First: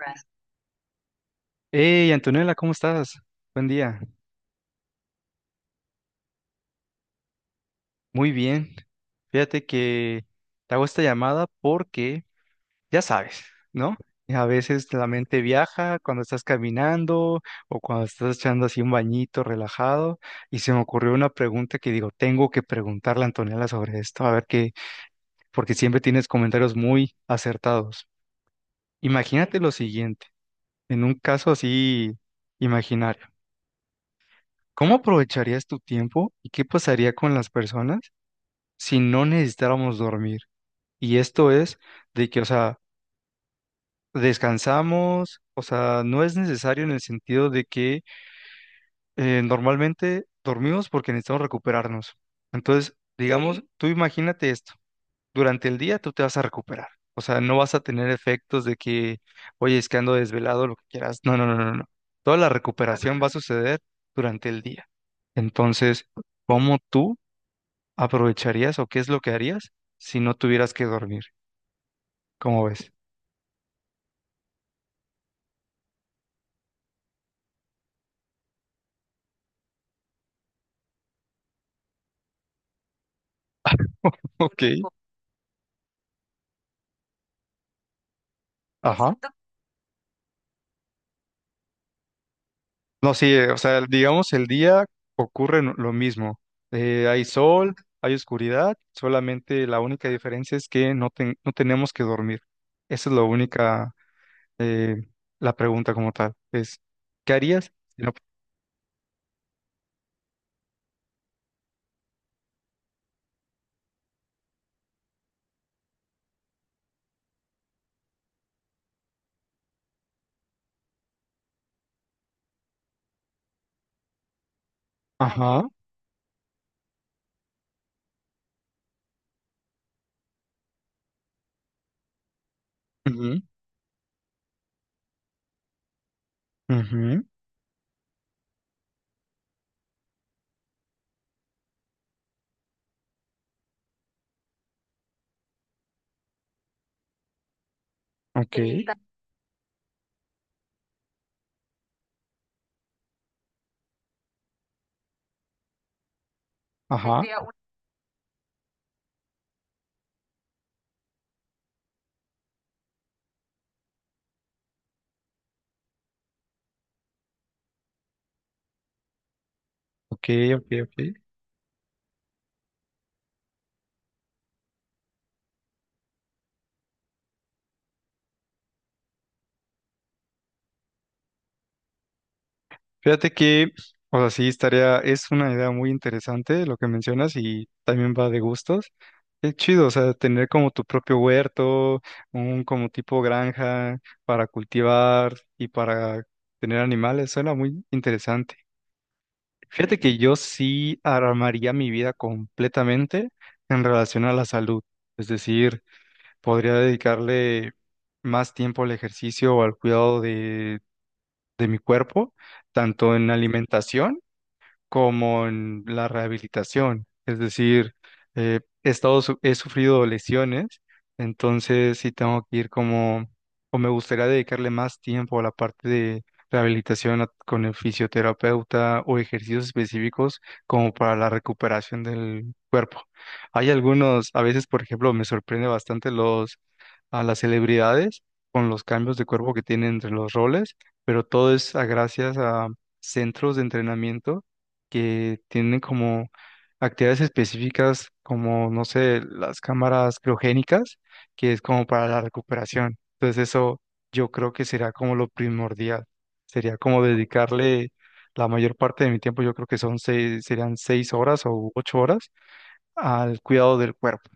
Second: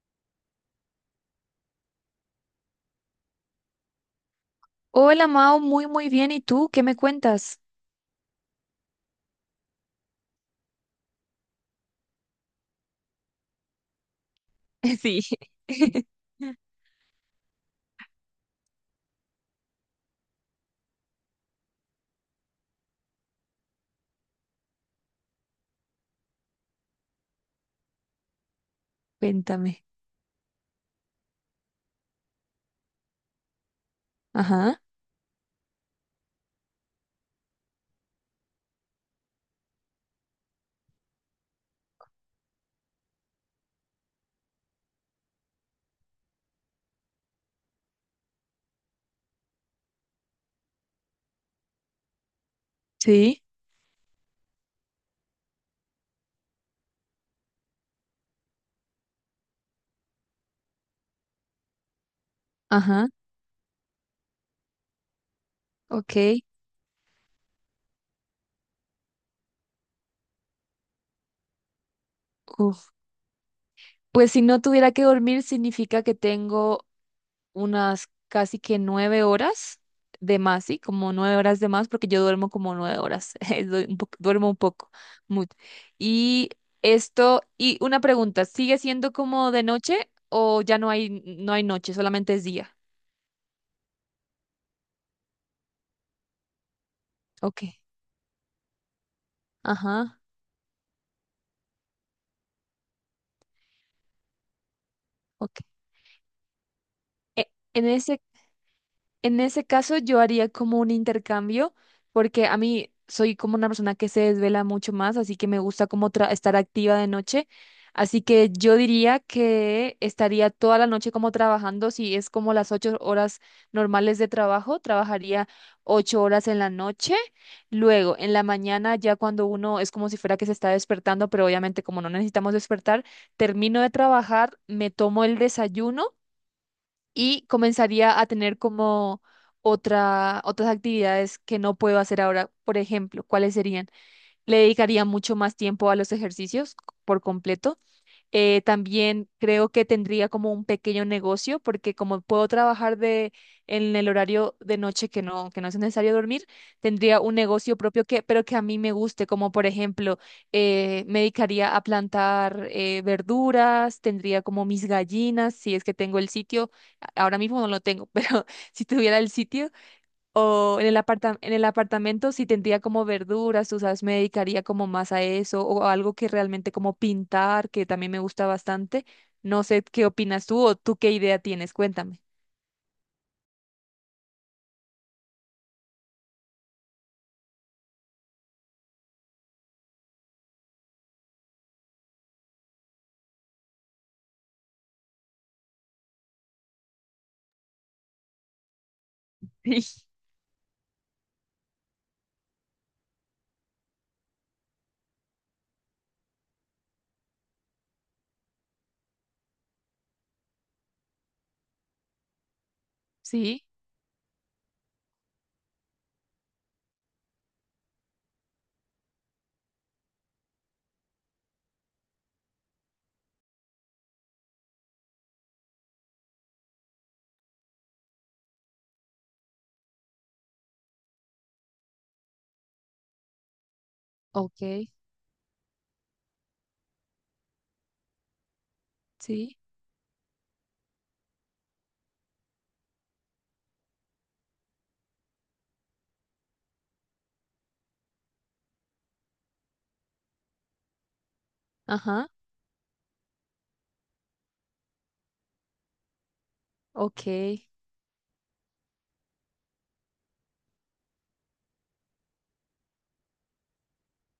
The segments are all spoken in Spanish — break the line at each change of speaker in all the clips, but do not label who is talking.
Right. Hey, Antonella, ¿cómo estás? Buen día.
Hola Mao, muy muy bien. ¿Y tú qué me cuentas?
Muy bien. Fíjate que te hago esta llamada porque, ya sabes, ¿no? A veces la
Sí.
mente viaja cuando estás caminando o cuando estás echando así un bañito relajado y se me ocurrió una pregunta que digo, tengo que preguntarle a Antonella sobre esto, a ver qué, porque siempre tienes comentarios muy acertados. Imagínate lo
Cuéntame.
siguiente, en un caso así imaginario,
Ajá.
¿cómo aprovecharías tu tiempo y qué pasaría con las personas si no necesitáramos dormir? Y esto es de que, o sea, descansamos, o sea, no es necesario en el sentido de que normalmente dormimos porque necesitamos recuperarnos. Entonces,
Sí.
digamos, Ok, tú imagínate esto, durante el día tú te vas a recuperar. O sea, no vas a tener efectos de que, oye, es que ando desvelado, lo que quieras. No, no, no, no, no. Toda la
Ajá.
recuperación va a suceder durante el día. Entonces,
Ok.
¿cómo tú aprovecharías o qué es lo que harías si no tuvieras que dormir? ¿Cómo ves?
Uf. Pues si no tuviera que dormir, significa que tengo unas casi que 9 horas de más, ¿sí? Como 9 horas de más, porque yo duermo como 9 horas. Duermo un
Ok, único.
poco. mu- Y esto, y una pregunta, ¿sigue
Ajá.
siendo como de noche o ya no hay noche, solamente es día?
No, sí, o sea, digamos, el día ocurre lo mismo. Hay sol,
Ok.
hay oscuridad, solamente la única
Ajá.
diferencia es que no tenemos que dormir. Esa es la única, eh,
Ok.
la pregunta como tal. Es, ¿qué
e-
harías
En ese, en ese caso yo haría como un intercambio, porque a mí soy como una persona que se desvela mucho más, así que me gusta como estar activa de noche. Así que yo diría que estaría toda la noche como trabajando, si es como las 8 horas normales de trabajo, trabajaría
Ajá.
8 horas en la noche. Luego, en la mañana, ya cuando uno es como si fuera que se está despertando, pero obviamente como no necesitamos despertar,
Ujú,
termino de trabajar, me tomo el desayuno
ujú,
y comenzaría a tener como otras actividades que no puedo hacer ahora. Por ejemplo, ¿cuáles serían? Le dedicaría mucho más tiempo a los ejercicios por completo.
ok,
También creo que tendría como un pequeño negocio porque como puedo trabajar en el horario de noche que no es necesario dormir,
ajá.
tendría un negocio propio que, pero que a mí me guste, como por ejemplo, me dedicaría a plantar, verduras, tendría como mis gallinas, si es que tengo el sitio. Ahora mismo no lo tengo, pero si tuviera el sitio
Ok, ok,
o
ok.
en el apartamento sí tendría como verduras, tú sabes, me dedicaría como más a eso o algo que realmente como pintar, que también me gusta bastante. No sé qué opinas tú o tú qué idea tienes, cuéntame.
Fíjate que, o sea, sí, estaría, es una idea muy interesante lo que mencionas y también va de gustos. Es chido, o sea, tener como tu propio huerto, un como tipo granja para cultivar y para tener animales, suena muy interesante. Fíjate
Sí.
que yo sí armaría mi vida completamente en relación a la salud, es decir, podría dedicarle más tiempo al ejercicio o al cuidado de mi cuerpo, tanto en
Sí,
alimentación como en la rehabilitación. Es decir, he sufrido lesiones, entonces sí tengo que ir como, o me gustaría dedicarle más tiempo a la parte de rehabilitación con el fisioterapeuta o ejercicios específicos como para la recuperación del cuerpo. Hay algunos, a veces, por
ok,
ejemplo, me sorprende bastante a las celebridades con los cambios de
sí,
cuerpo que tienen entre los roles, pero todo es a gracias a centros de entrenamiento que tienen como actividades específicas como, no sé, las cámaras criogénicas, que es como para la
ajá,
recuperación. Entonces eso yo creo que será como lo primordial. Sería como
ok.
dedicarle la mayor parte de mi tiempo, yo creo que serían seis horas o ocho horas al cuidado del cuerpo.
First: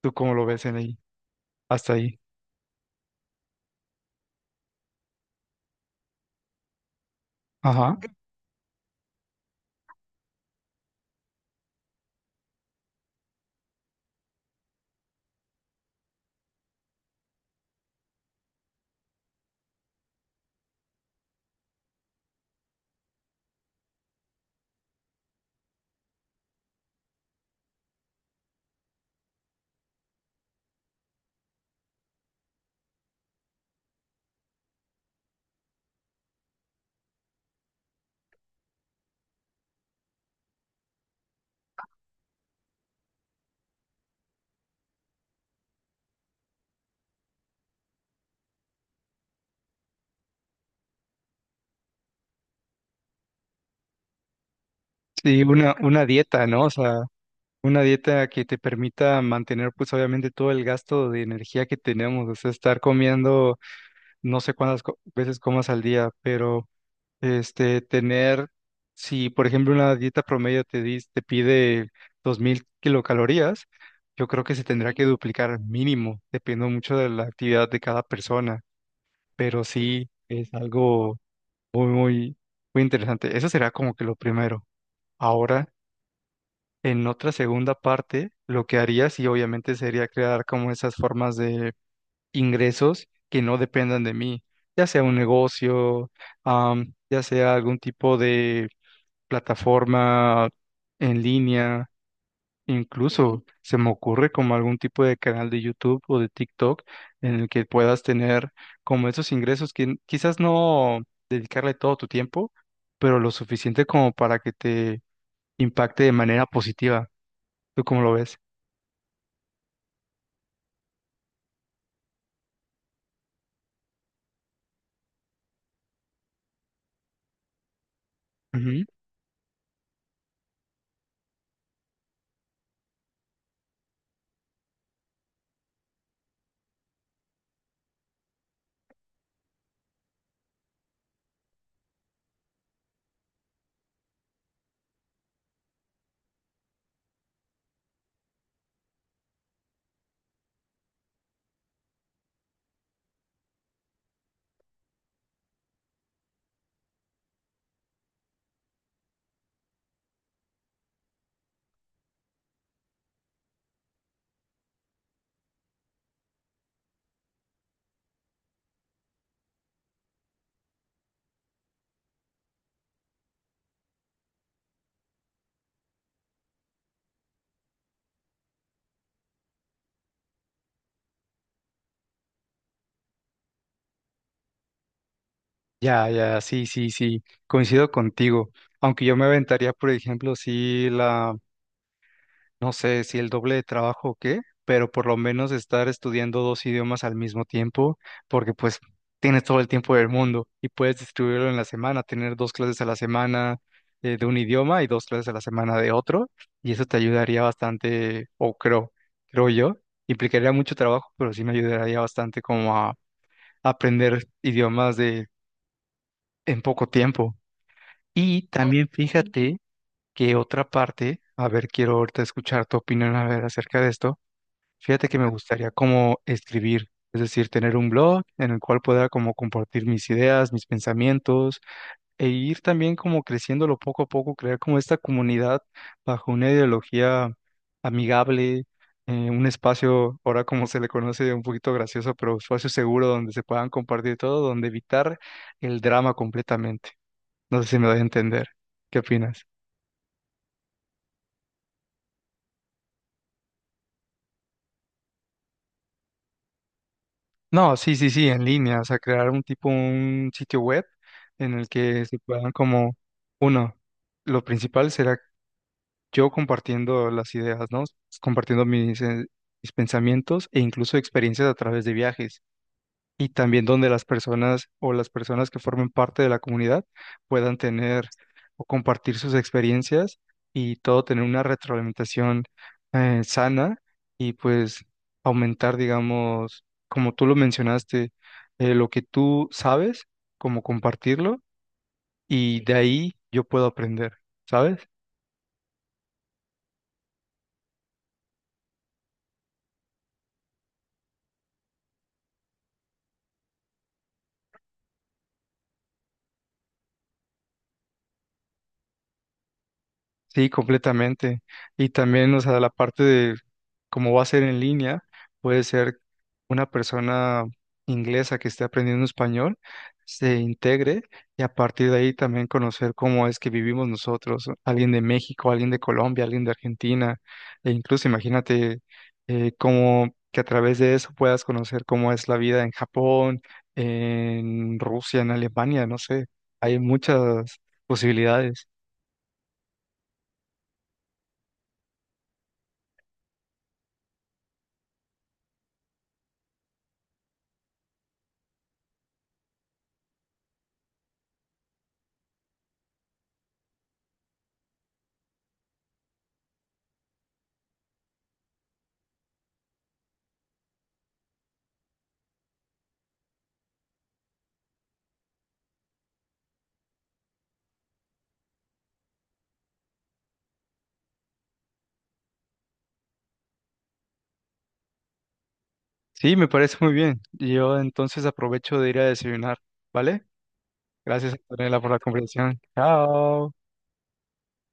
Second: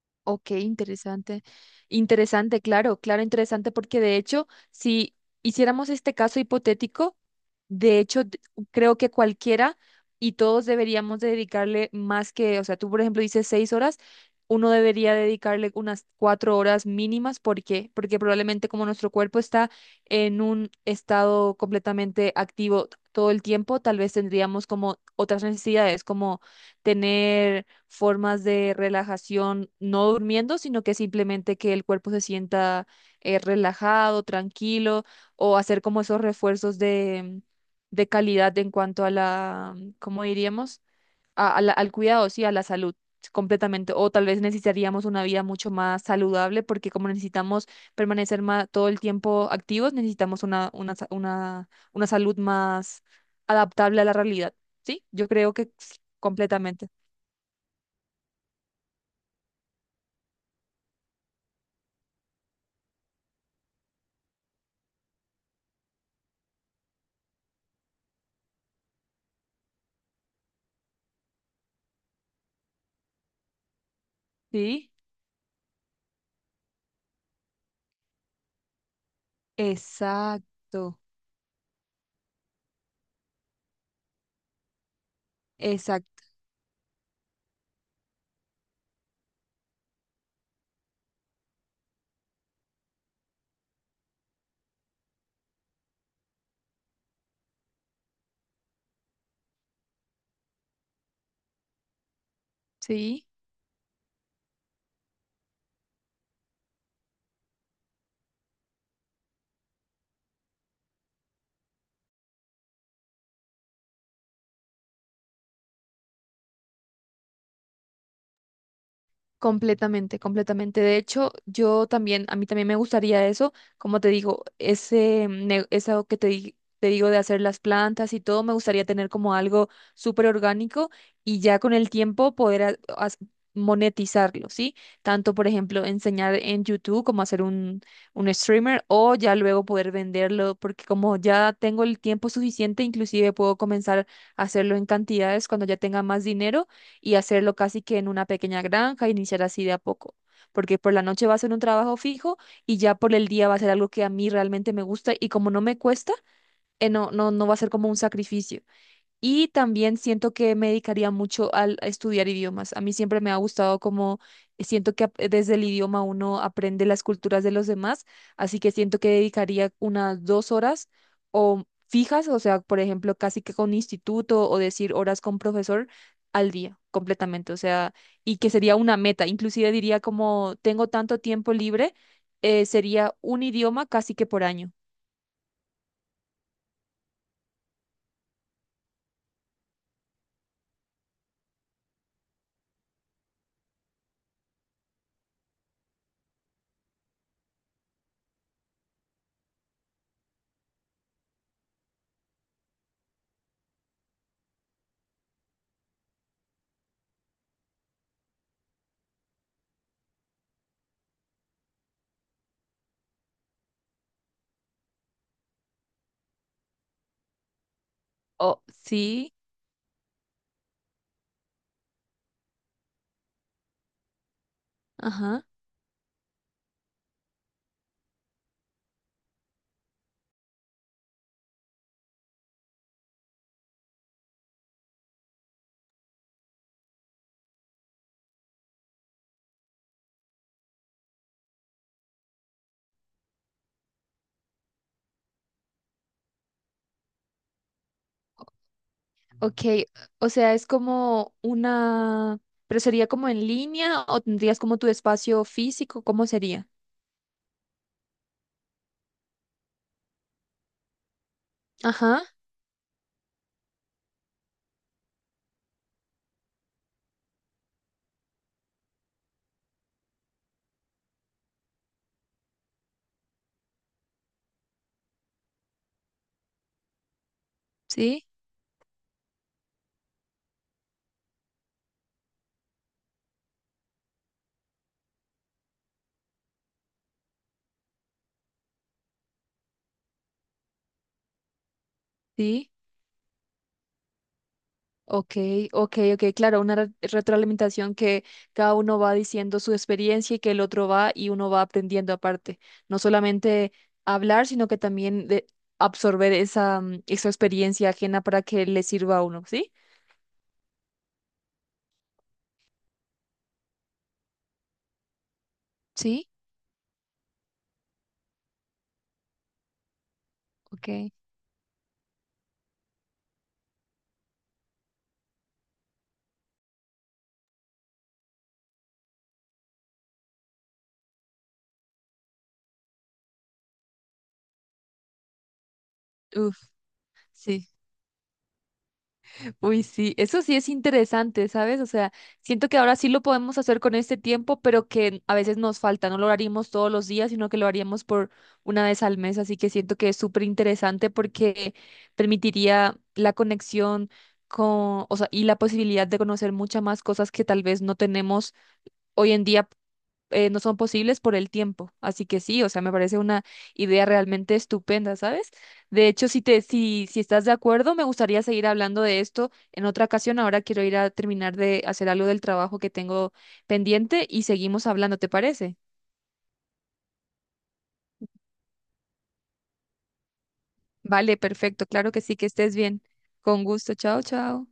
¿Tú cómo lo
Ok,
ves en ahí?
interesante.
Hasta ahí.
Interesante, claro, claro, interesante, porque de hecho, si hiciéramos este caso hipotético, de
Ajá.
hecho, creo que cualquiera y todos deberíamos de dedicarle más que, o sea, tú por ejemplo dices 6 horas, uno debería dedicarle unas 4 horas mínimas, ¿por qué? Porque probablemente como nuestro cuerpo está en un estado completamente activo todo el tiempo, tal vez tendríamos como otras necesidades, como tener formas de relajación, no durmiendo, sino que simplemente que el cuerpo se sienta, relajado, tranquilo, o hacer como esos refuerzos de calidad en cuanto a la, ¿cómo diríamos? Al cuidado, sí, a la salud. Completamente, o tal vez necesitaríamos una vida mucho más saludable porque como necesitamos permanecer todo el tiempo activos, necesitamos una salud más adaptable a la realidad, ¿sí? Yo
Sí,
creo que sí,
una dieta, ¿no? O
completamente.
sea, una dieta que te permita mantener, pues obviamente, todo el gasto de energía que tenemos, o sea, estar comiendo no sé veces comas al día, pero este tener, si por ejemplo una dieta promedio te pide 2000 kilocalorías, yo creo que se
Sí.
tendrá que duplicar mínimo, dependiendo mucho de la actividad de cada persona, pero sí es
Exacto,
algo muy, muy, muy interesante. Eso será como que lo primero. Ahora,
exacto,
en otra segunda parte, lo que haría sí obviamente sería crear como esas formas de ingresos que no dependan de mí, ya sea un negocio, ya sea algún tipo de plataforma en línea,
sí.
incluso se me ocurre como algún tipo de canal de YouTube o de TikTok en el que puedas tener como esos ingresos que quizás no dedicarle todo tu tiempo, pero lo suficiente como para que te impacte de manera positiva. ¿Tú cómo lo ves?
Completamente, completamente. De hecho, yo también, a mí también me gustaría eso, como te digo, eso que te digo de hacer las plantas y todo, me gustaría tener como algo súper orgánico y ya con el tiempo poder monetizarlo, ¿sí? Tanto, por ejemplo, enseñar en YouTube como hacer un streamer o ya luego poder venderlo, porque como ya tengo el tiempo suficiente, inclusive puedo comenzar a hacerlo en cantidades cuando ya tenga más dinero y hacerlo casi que en una pequeña granja, iniciar así de a poco, porque por la noche va a ser un trabajo fijo y ya por el día va a ser algo que a mí realmente me gusta y como no me cuesta. No, no, no va a ser como un sacrificio. Y también siento que me dedicaría mucho a estudiar idiomas. A mí siempre me ha gustado como, siento que desde el idioma uno aprende las culturas de los demás, así que siento que dedicaría unas 2 horas o fijas, o sea, por ejemplo, casi que con instituto o decir horas con profesor al día completamente, o sea, y que sería una meta. Inclusive diría como tengo tanto tiempo libre, sería un idioma casi que por año.
Ya, ya, sí, sí, sí, coincido contigo. Aunque yo me aventaría, por ejemplo, no sé, si el doble de trabajo o qué, pero por lo menos estar estudiando dos idiomas al mismo tiempo, porque pues tienes todo el tiempo del mundo y puedes distribuirlo en la semana, tener dos clases a la semana de un idioma y dos clases a la semana de otro, y eso te ayudaría bastante, creo yo, implicaría mucho trabajo, pero sí me ayudaría bastante como a aprender idiomas de en poco tiempo. Y ok,
O
también
sí,
fíjate que otra parte, a ver, quiero ahorita escuchar tu opinión a ver acerca de esto. Fíjate que me
ajá.
gustaría como escribir, es decir, tener un blog en el cual pueda como compartir mis ideas, mis pensamientos e ir también como creciéndolo poco a poco, crear como esta comunidad bajo una ideología amigable, un espacio, ahora como se le conoce, un poquito gracioso, pero espacio seguro donde se puedan compartir todo, donde evitar el drama completamente. No sé si me voy a entender. ¿Qué opinas?
Ok, o sea, es como una, pero sería como en línea o tendrías como tu espacio físico, ¿cómo sería?
No, sí, sí, sí, en línea, o sea, un sitio web en el que se
Ajá,
puedan como, no, lo principal será yo compartiendo las ideas, ¿no? Compartiendo mis pensamientos e incluso experiencias a través de viajes. Y también donde las personas que formen parte de la comunidad puedan tener
sí,
o compartir sus experiencias y todo tener una retroalimentación sana y pues aumentar, digamos, como tú lo mencionaste, lo que tú sabes, como compartirlo y
sí,
de ahí yo puedo aprender, ¿sabes?
ok, ok, ok, claro, una retroalimentación que cada uno va diciendo su experiencia y que el otro va y uno va aprendiendo aparte, no solamente hablar, sino que también de absorber esa experiencia ajena para que le sirva a uno, ¿sí?
Sí, completamente. Y también, o sea, la parte de cómo va a ser en línea, puede ser
Sí,
una persona inglesa que esté aprendiendo español, se
ok,
integre y a partir de ahí también conocer cómo es que vivimos nosotros, alguien de México, alguien de Colombia, alguien de Argentina, e incluso imagínate cómo que a través de eso puedas conocer cómo es la vida en Japón, en Rusia, en Alemania, no sé,
uf,
hay muchas
sí.
posibilidades.
Uy, sí, eso sí es interesante, ¿sabes? O sea, siento que ahora sí lo podemos hacer con este tiempo, pero que a veces nos falta, no lo haríamos todos los días, sino que lo haríamos por una vez al mes, así que siento que es súper interesante porque permitiría la conexión con, o sea, y la posibilidad de conocer muchas más cosas que tal vez no tenemos hoy en día. No son posibles por el tiempo. Así que sí, o sea, me parece una idea realmente estupenda, ¿sabes? De hecho, si te, si, si estás de acuerdo, me gustaría seguir hablando de esto en otra ocasión. Ahora quiero ir a terminar de hacer algo del trabajo que tengo pendiente y seguimos hablando, ¿te parece?
Sí, me parece muy bien. Yo entonces aprovecho de ir a desayunar, ¿vale? Gracias,
Vale,
Antonella,
perfecto,
por la
claro que sí, que
conversación.
estés bien.
Chao.
Con gusto, chao, chao.